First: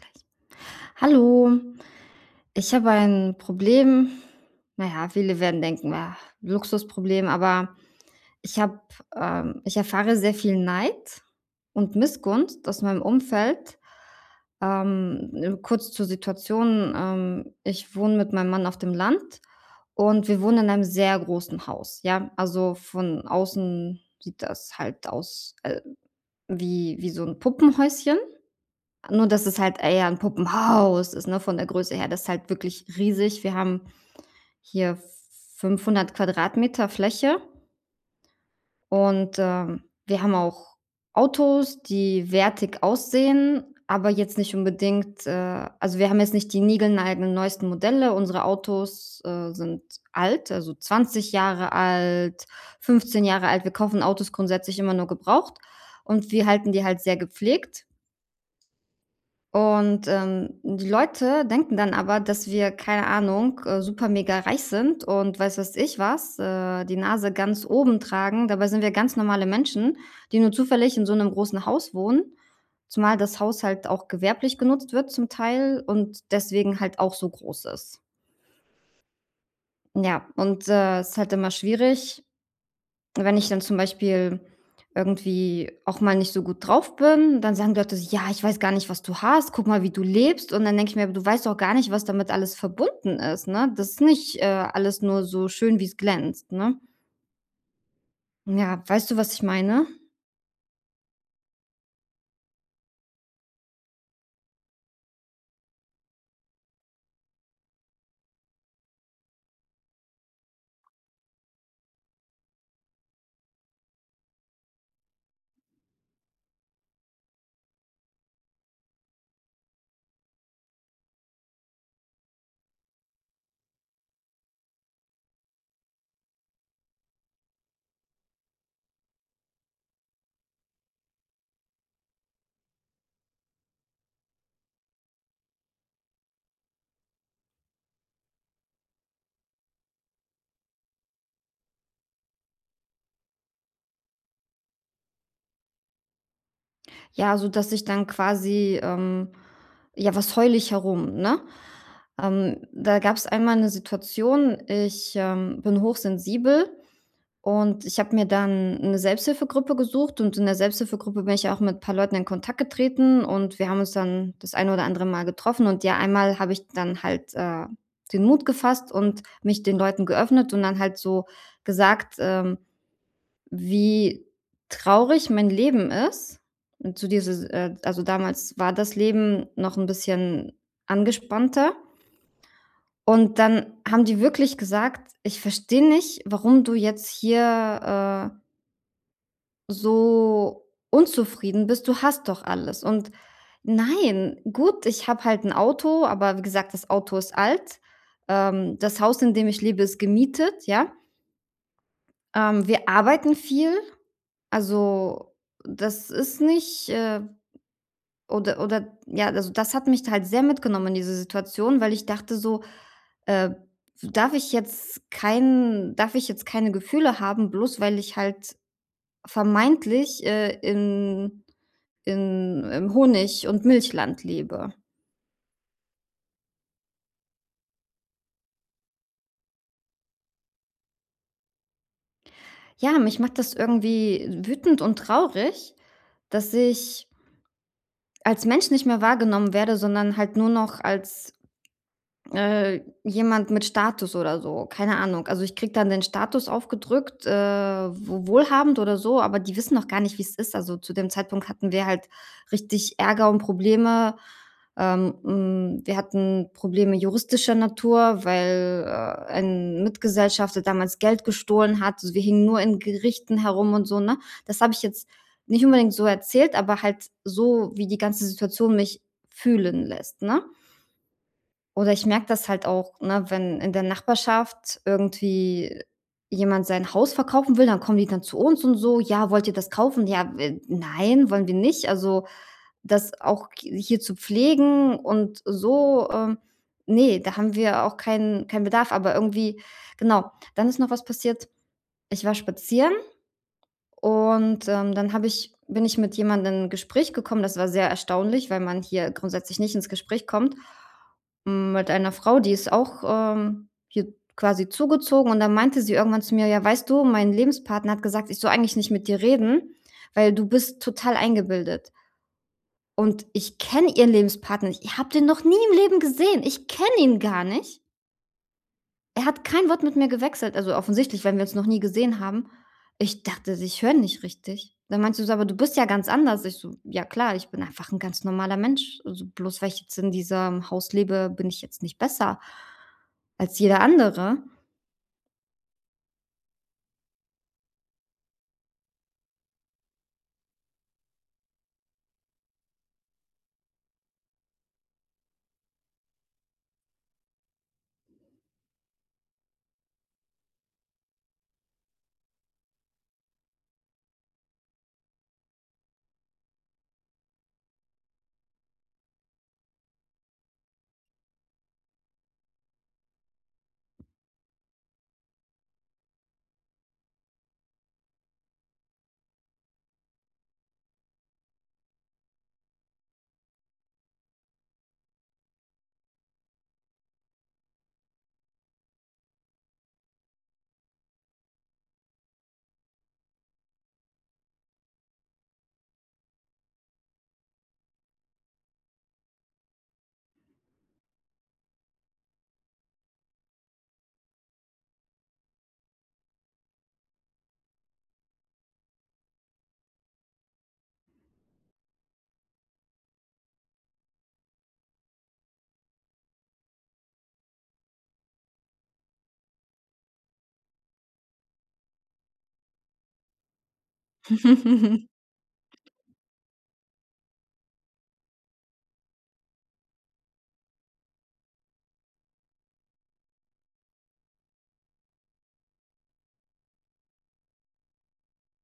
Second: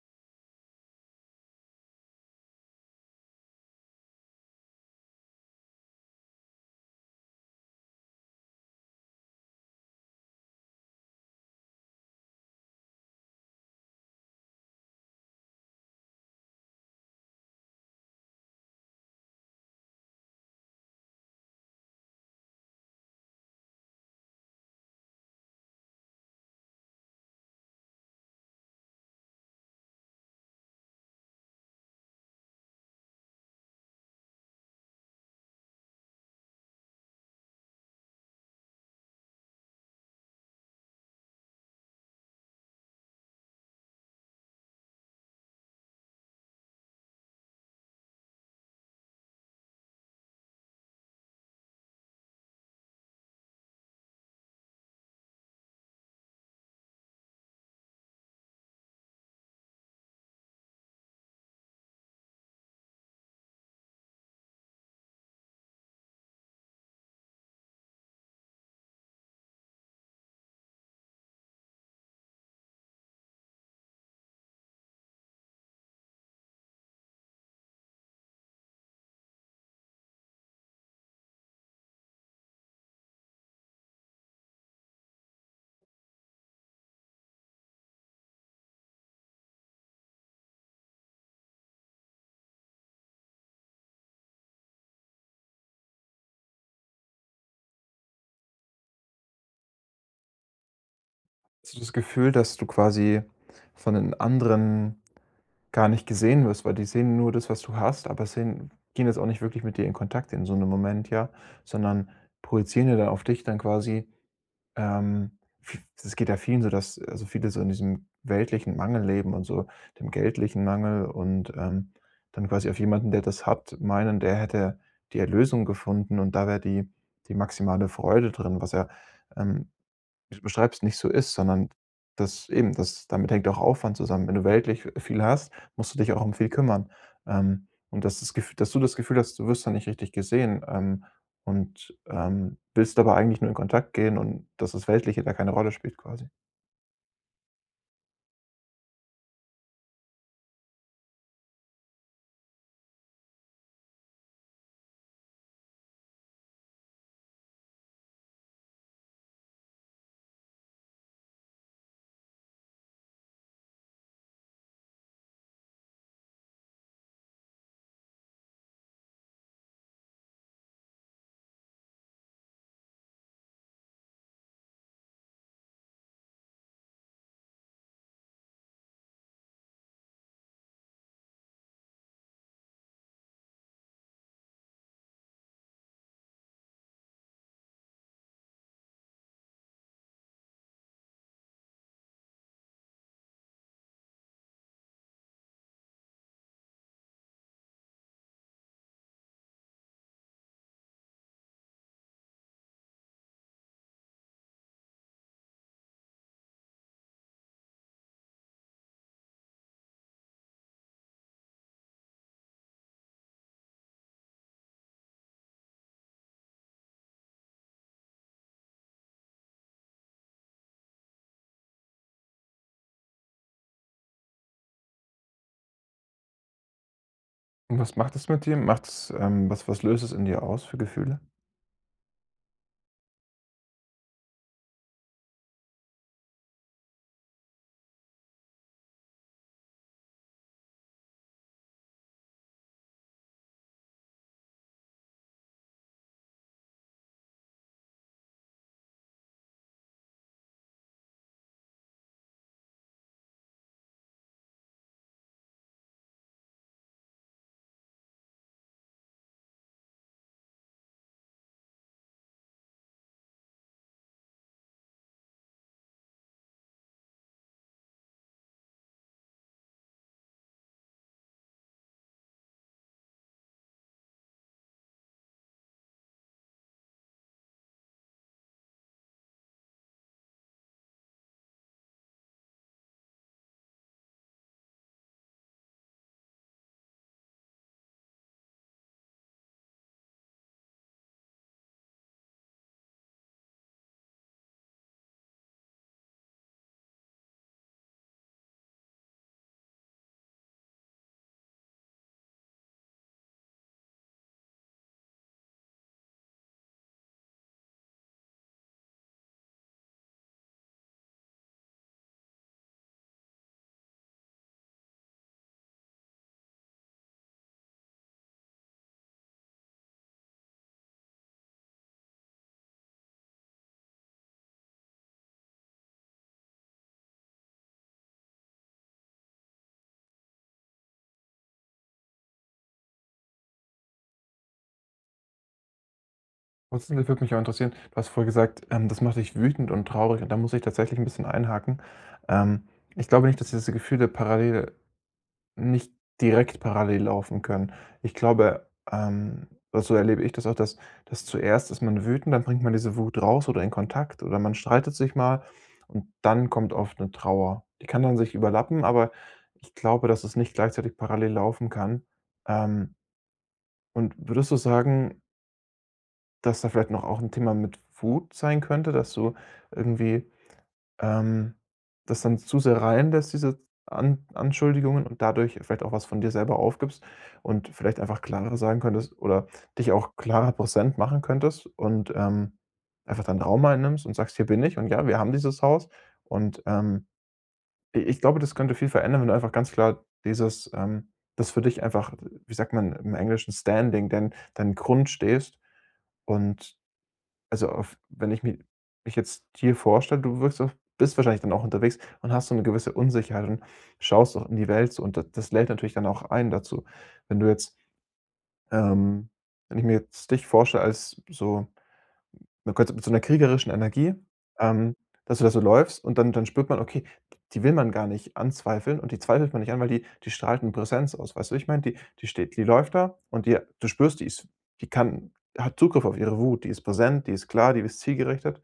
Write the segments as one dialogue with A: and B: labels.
A: Gleich. Hallo, ich habe ein Problem. Na ja, viele werden denken: „Ah, Luxusproblem“, aber ich habe ich erfahre sehr viel Neid und Missgunst aus meinem Umfeld. Kurz zur Situation, ich wohne mit meinem Mann auf dem Land und wir wohnen in einem sehr großen Haus, ja? Also, von außen sieht das halt aus, wie so ein Puppenhäuschen. Nur, dass es halt eher 'n Puppenhaus ist, ne, von der Größe her. Das ist halt wirklich riesig. Wir haben hier 500 Quadratmeter Fläche. Und, wir haben auch Autos, die wertig aussehen, aber jetzt nicht unbedingt, also, wir haben jetzt nicht die niegelnageln neuesten Modelle. Unsere Autos, sind alt, also, 20 Jahre alt, 15 Jahre alt. Wir kaufen Autos grundsätzlich immer nur gebraucht und wir halten die halt sehr gepflegt. Und, die Leute denken dann aber, dass wir, keine Ahnung, super mega reich sind und weiß was ich was, die Nase ganz oben tragen. Dabei sind wir ganz normale Menschen, die nur zufällig in so einem großen Haus wohnen, zumal das Haus halt auch gewerblich genutzt wird zum Teil und deswegen halt auch so groß ist. Ja, und, es ist halt immer schwierig, wenn ich dann zum Beispiel irgendwie auch mal nicht so gut drauf bin. Dann sagen die Leute so: „Ja, ich weiß gar nicht, was du hast. Guck mal, wie du lebst.“ Und dann denke ich mir: „Aber du weißt doch gar nicht, was damit alles verbunden ist, ne? Das ist nicht, alles nur so schön, wie's glänzt“, ne? Ja, weißt du, was ich meine?
B: Hast du das Gefühl, dass du quasi von den anderen gar nicht gesehen wirst, weil die sehen nur das, was du hast, aber sehen gehen jetzt auch nicht wirklich mit dir in Kontakt in so einem Moment, ja, sondern projizieren ja dann auf dich dann quasi, ähm, v das geht ja vielen so, dass also, viele so in diesem weltlichen Mangel leben und so dem geldlichen Mangel und, dann quasi auf jemanden, der das hat, meinen, der hätte die Erlösung gefunden und da wäre die maximale Freude drin, was ja, ähm, du beschreibst, nicht so ist, sondern das eben, das damit hängt auch Aufwand zusammen. Wenn du weltlich viel hast, musst du dich auch um viel kümmern. Und dass du das Gefühl hast, du wirst da nicht richtig gesehen, und, willst aber eigentlich nur in Kontakt gehen und dass das Weltliche da keine Rolle spielt quasi.
A: Ja, so dass ich dann quasi, ja, was heule ich herum, ne? Da gab's einmal 'ne Situation. Ich, bin hochsensibel. Und ich habe mir dann eine Selbsthilfegruppe gesucht und in der Selbsthilfegruppe bin ich ja auch mit ein paar Leuten in Kontakt getreten und wir haben uns dann das eine oder andere Mal getroffen und ja, einmal habe ich dann halt, den Mut gefasst und mich den Leuten geöffnet und dann halt so gesagt, wie traurig mein Leben ist. Und zu dieses also damals war das Leben noch ein bisschen angespannter. Und dann haben die wirklich gesagt: „Ich verstehe nicht, warum du jetzt hier, so unzufrieden bist, du hast doch alles.“ Und nein, gut, ich habe halt ein Auto, aber wie gesagt, das Auto ist alt. Das Haus, in dem ich lebe, ist gemietet, ja? Wir arbeiten viel, also, das ist nicht, oder ja, also, das hat mich halt sehr mitgenommen in diese Situation, weil ich dachte so, äh: Darf ich jetzt keine Gefühle haben, bloß weil ich halt vermeintlich, in im Honig und Milchland lebe.“
B: Und was macht das mit dir? Macht's, was was löst es in dir aus für Gefühle?
A: Ja, mich macht das irgendwie wütend und traurig, dass ich als Mensch nicht mehr wahrgenommen werde, sondern halt nur noch als jemand mit Status oder so, keine Ahnung. Also, ich kriege dann den Status aufgedrückt, wo wohlhabend oder so, aber die wissen noch gar nicht, wie es ist. Also, zu dem Zeitpunkt hatten wir halt richtig Ärger und Probleme. Wir hatten Probleme juristischer Natur, weil, ein Mitgesellschafter damals Geld gestohlen hat. Also, wir hingen nur in Gerichten herum und so, ne? Das habe ich jetzt nicht unbedingt so erzählt, aber halt so, wie die ganze Situation mich fühlen lässt, ne? Oder ich merke das halt auch, ne, wenn in der Nachbarschaft irgendwie jemand sein Haus verkaufen will, dann kommen die dann zu uns und so: „Ja, wollt ihr das kaufen?“ „Ja, nein, wollen wir nicht.“ Also, das auch hier zu pflegen und so, ne, da haben wir auch keinen Bedarf, aber irgendwie genau. Dann ist noch was passiert. Ich war spazieren und, dann habe ich bin ich mit jemandem in 'n Gespräch gekommen, das war sehr erstaunlich, weil man hier grundsätzlich nicht ins Gespräch kommt, hm, mit einer Frau, die ist auch, hier quasi zugezogen und dann meinte sie irgendwann zu mir: „Ja, weißt du, mein Lebenspartner hat gesagt, ich soll eigentlich nicht mit dir reden, weil du bist total eingebildet.“ Und ich kenne ihren Lebenspartner nicht. Ich habe den noch nie im Leben gesehen. Ich kenne ihn gar nicht. Er hat kein Wort mit mir gewechselt, also offensichtlich, wenn wir uns noch nie gesehen haben. Ich dachte, ich höre nicht richtig. Dann meinst du so: „Aber du bist ja ganz anders.“ Ich so: „Ja klar, ich bin einfach ein ganz normaler Mensch. Also, bloß weil ich jetzt in diesem Haus lebe, bin ich jetzt nicht besser als jeder andere.“
B: Grundsätzlich würde mich auch interessieren, du hast vorher gesagt, das macht dich wütend und traurig und da muss ich tatsächlich ein bisschen einhaken. Ähm, Ich glaube nicht, dass diese Gefühle parallel Nicht direkt parallel laufen können. Ich glaube, also, so erlebe ich das auch, dass zuerst ist man wütend, dann bringt man diese Wut raus oder in Kontakt oder man streitet sich mal und dann kommt oft eine Trauer. Die kann dann sich überlappen, aber ich glaube, dass es nicht gleichzeitig parallel laufen kann. Ähm, und würdest du sagen, dass da vielleicht noch auch ein Thema mit Wut sein könnte, dass du irgendwie ähm, das dann zu sehr reinlässt, diese An Anschuldigungen und dadurch vielleicht auch was von dir selber aufgibst und vielleicht einfach klarer sagen könntest oder dich auch klarer präsent machen könntest und, einfach deinen Raum einnimmst und sagst: „Hier bin ich und ja, wir haben dieses Haus.“ Und, i ich glaube, das könnte viel verändern, wenn du einfach ganz klar dieses, das für dich einfach, wie sagt man im Englischen, Standing, deinen Grund stehst und also auf wenn ich mi mich jetzt hier vorstelle, du wirkst auf bist wahrscheinlich dann auch unterwegs und hast so eine gewisse Unsicherheit und schaust auch in die Welt so und d das lädt natürlich dann auch ein dazu. Wenn du jetzt, ähm wenn ich mir jetzt dich vorstelle als so man könnte mit so einer kriegerischen Energie, ähm, dass du da so läufst und dann spürt man, okay, die will man gar nicht anzweifeln und die zweifelt man nicht an, weil die strahlt eine Präsenz aus, weißt du, ich meine? Die steht die läuft da und die du spürst, die ist die kann hat Zugriff auf ihre Wut, die ist präsent, die ist klar, die ist zielgerichtet,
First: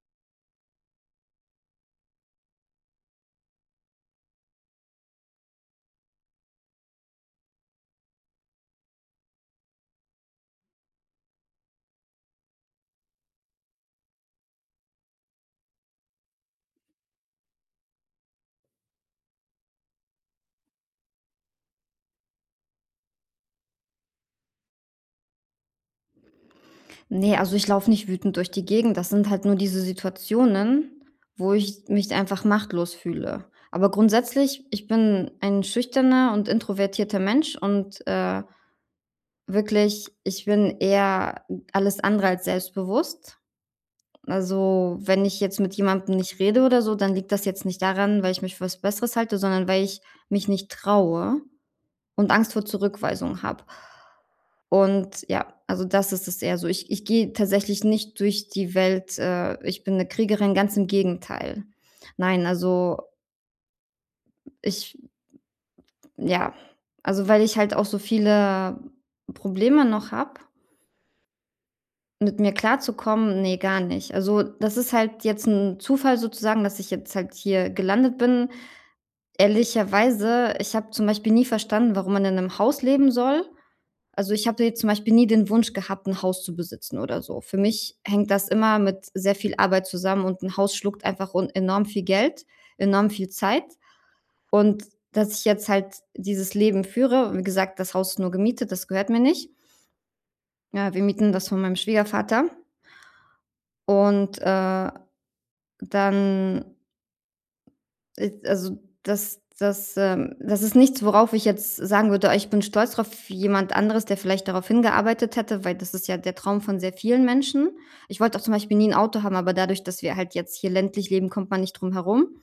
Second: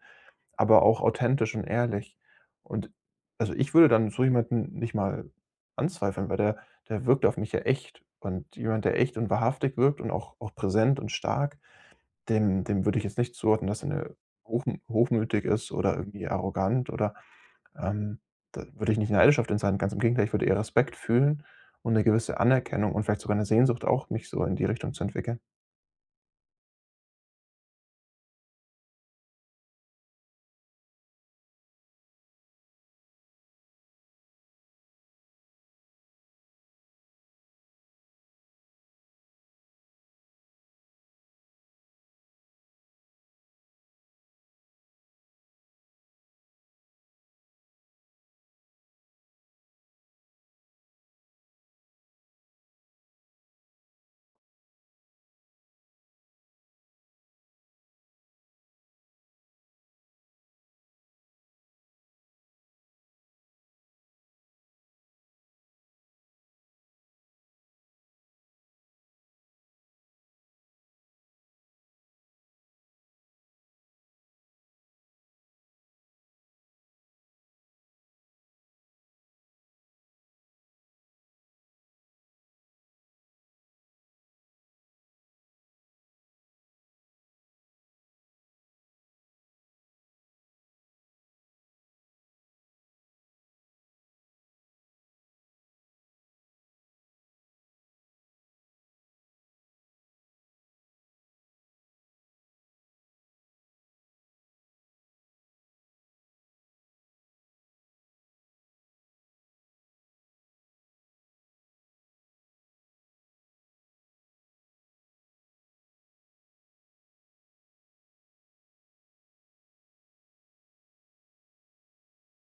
B: aber auch authentisch und ehrlich. Und also, ich würde dann so jemanden nicht mal anzweifeln, weil der wirkt auf mich ja echt. Und jemand, der echt und wahrhaftig wirkt und auch auch präsent und stark, dem würde ich jetzt nicht zuordnen, dass er 'ne hochmütig ist oder irgendwie arrogant oder, ähm da würde ich nicht neidisch auf den sein. Ganz im Gegenteil, ich würde eher Respekt fühlen und eine gewisse Anerkennung und vielleicht sogar eine Sehnsucht auch, mich so in die Richtung zu entwickeln.
A: Ne, also ich laufe nicht wütend durch die Gegend. Das sind halt nur diese Situationen, wo ich mich einfach machtlos fühle. Aber grundsätzlich, ich bin ein schüchterner und introvertierter Mensch und, wirklich, ich bin eher alles andere als selbstbewusst. Also, wenn ich jetzt mit jemandem nicht rede oder so, dann liegt das jetzt nicht daran, weil ich mich für was Besseres halte, sondern weil ich mich nicht traue und Angst vor Zurückweisung habe. Und ja, also das ist es eher so. Ich gehe tatsächlich nicht durch die Welt, ich bin eine Kriegerin, ganz im Gegenteil. Nein, also ich ja, also weil ich halt auch so viele Probleme noch habe, mit mir klarzukommen? Nee, gar nicht. Also, das ist halt jetzt 'n Zufall sozusagen, dass ich jetzt halt hier gelandet bin. Ehrlicherweise, ich habe zum Beispiel nie verstanden, warum man in 'nem Haus leben soll. Also, ich habe jetzt zum Beispiel nie den Wunsch gehabt, 'n Haus zu besitzen oder so. Für mich hängt das immer mit sehr viel Arbeit zusammen und 'n Haus schluckt einfach un enorm viel Geld, enorm viel Zeit. Und dass ich jetzt halt dieses Leben führe, wie gesagt, das Haus ist nur gemietet, das gehört mir nicht. Ja, wir mieten das von meinem Schwiegervater und, dann ist also, das ist nichts, worauf ich jetzt sagen würde: „Ah, ich bin stolz drauf“, jemand anderes, der vielleicht darauf hingearbeitet hätte, weil das ist ja der Traum von sehr vielen Menschen. Ich wollte auch zum Beispiel nie ein Auto haben, aber dadurch, dass wir halt jetzt hier ländlich leben, kommt man nicht drum herum.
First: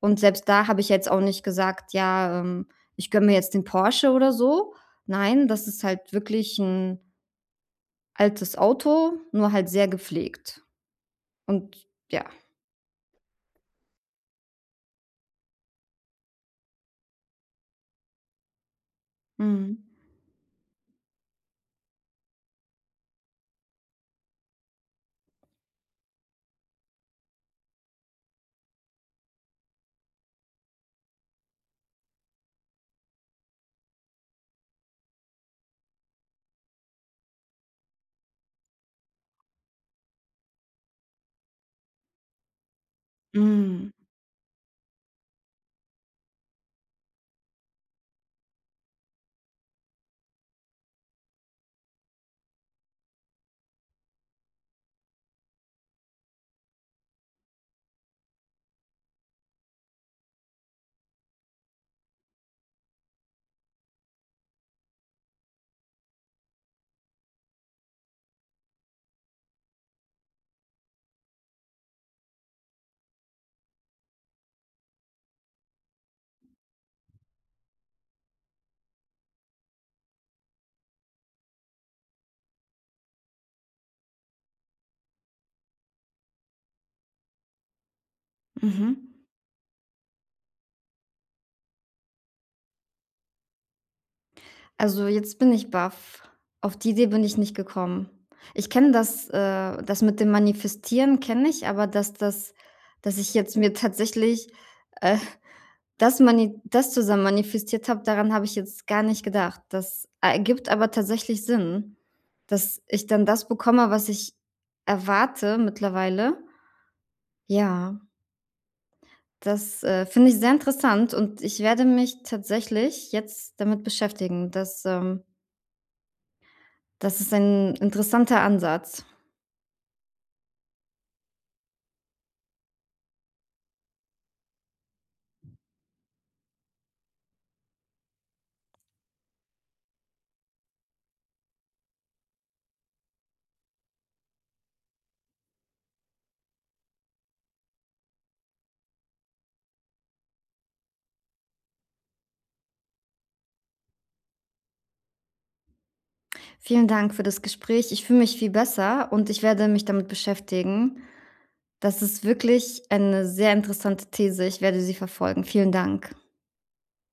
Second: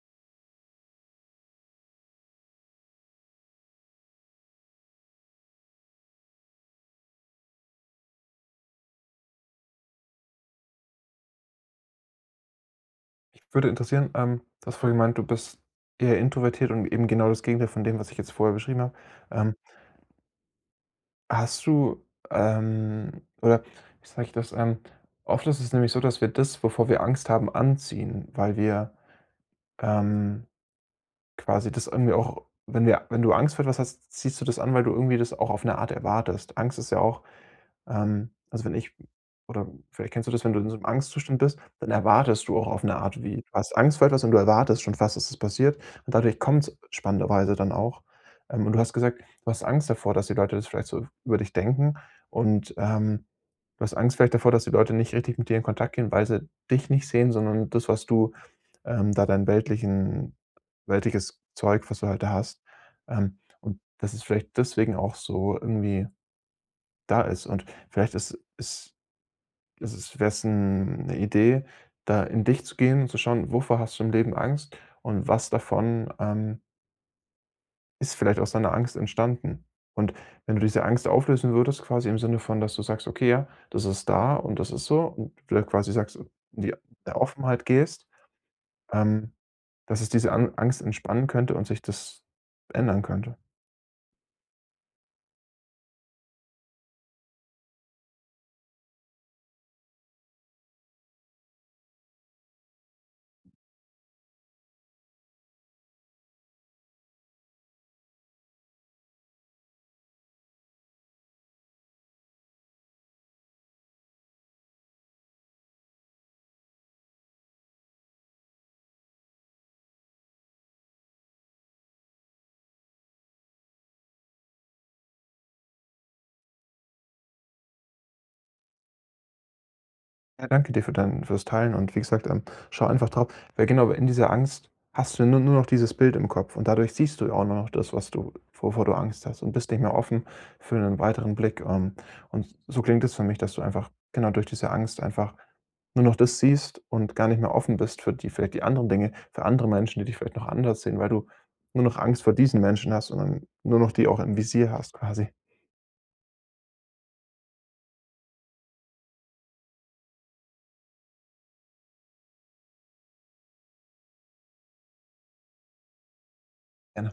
A: Und selbst da habe ich jetzt auch nicht gesagt: „Ja, ich gönne mir jetzt den Porsche“ oder so. Nein, das ist halt wirklich ein altes Auto, nur halt sehr gepflegt. Und ja.
B: Mich würde interessieren, du hast vorhin gemeint, du bist eher introvertiert und eben genau das Gegenteil von dem, was ich jetzt vorher beschrieben habe. Ähm,
A: Mhm.
B: Hast du, oder wie sage ich das, oft ist es nämlich so, dass wir das, wovor wir Angst haben, anziehen, weil wir ähm, quasi das irgendwie auch, wenn du Angst vor etwas hast, ziehst du das an, weil du irgendwie das auch auf eine Art erwartest. Angst ist ja auch also, wenn ich oder vielleicht kennst du das, wenn du in so einem Angstzustand bist, dann erwartest du auch auf eine Art wie. Du hast
A: Mhm.
B: Angst vor etwas und du erwartest schon fast, dass es passiert und dadurch kommt's spannenderweise dann auch. Und du hast gesagt, du hast Angst davor, dass die Leute das vielleicht so über dich denken und, du hast Angst vielleicht davor, dass die Leute nicht richtig mit dir in Kontakt gehen, weil sie dich nicht sehen, sondern das, was du, da dein weltlichen weltliches Zeug, was du halt da hast. Und das ist vielleicht deswegen auch so irgendwie da ist. Und vielleicht ist ist ist es wäre es eine Idee, da in dich zu gehen und zu schauen, wovor hast du im Leben Angst und was davon, ist vielleicht aus deiner Angst entstanden? Und wenn du diese Angst auflösen würdest, quasi im Sinne von, dass du sagst: „Okay, ja, das ist da und das ist so“, und du da quasi sagst in die der Offenheit gehst,
A: Mhm.
B: ähm, dass es diese An Angst entspannen könnte und sich das ändern könnte.
A: Also, jetzt bin ich baff. Auf die Idee bin ich nicht gekommen. Ich kenne das, das mit dem Manifestieren kenne ich, aber dass ich jetzt mir tatsächlich, äh, das zusammen manifestiert habe, daran habe ich jetzt gar nicht gedacht. Das ergibt aber tatsächlich Sinn, dass ich dann das bekomme, was ich erwarte mittlerweile. Ja, das, finde ich sehr interessant und ich werde mich tatsächlich jetzt damit beschäftigen. Das ist ein interessanter Ansatz.
B: Ja, danke dir für dein fürs Teilen und wie gesagt, schau einfach drauf, weil genau, in dieser Angst hast du nur noch dieses Bild im Kopf und dadurch siehst du ja auch nur noch das, was du wovor du Angst hast und bist nicht mehr offen für einen weiteren Blick, und so klingt es für mich, dass du einfach genau durch diese Angst einfach nur noch das siehst und gar nicht mehr offen bist für die vielleicht die anderen Dinge, für andere Menschen, die dich vielleicht noch anders sehen, weil du nur noch Angst vor diesen Menschen hast und dann nur noch die auch im Visier hast quasi.
A: Vielen Dank für das Gespräch. Ich fühle mich viel besser und ich werde mich damit beschäftigen. Das ist wirklich eine sehr interessante These. Ich werde sie verfolgen. Vielen Dank.
B: Gerne.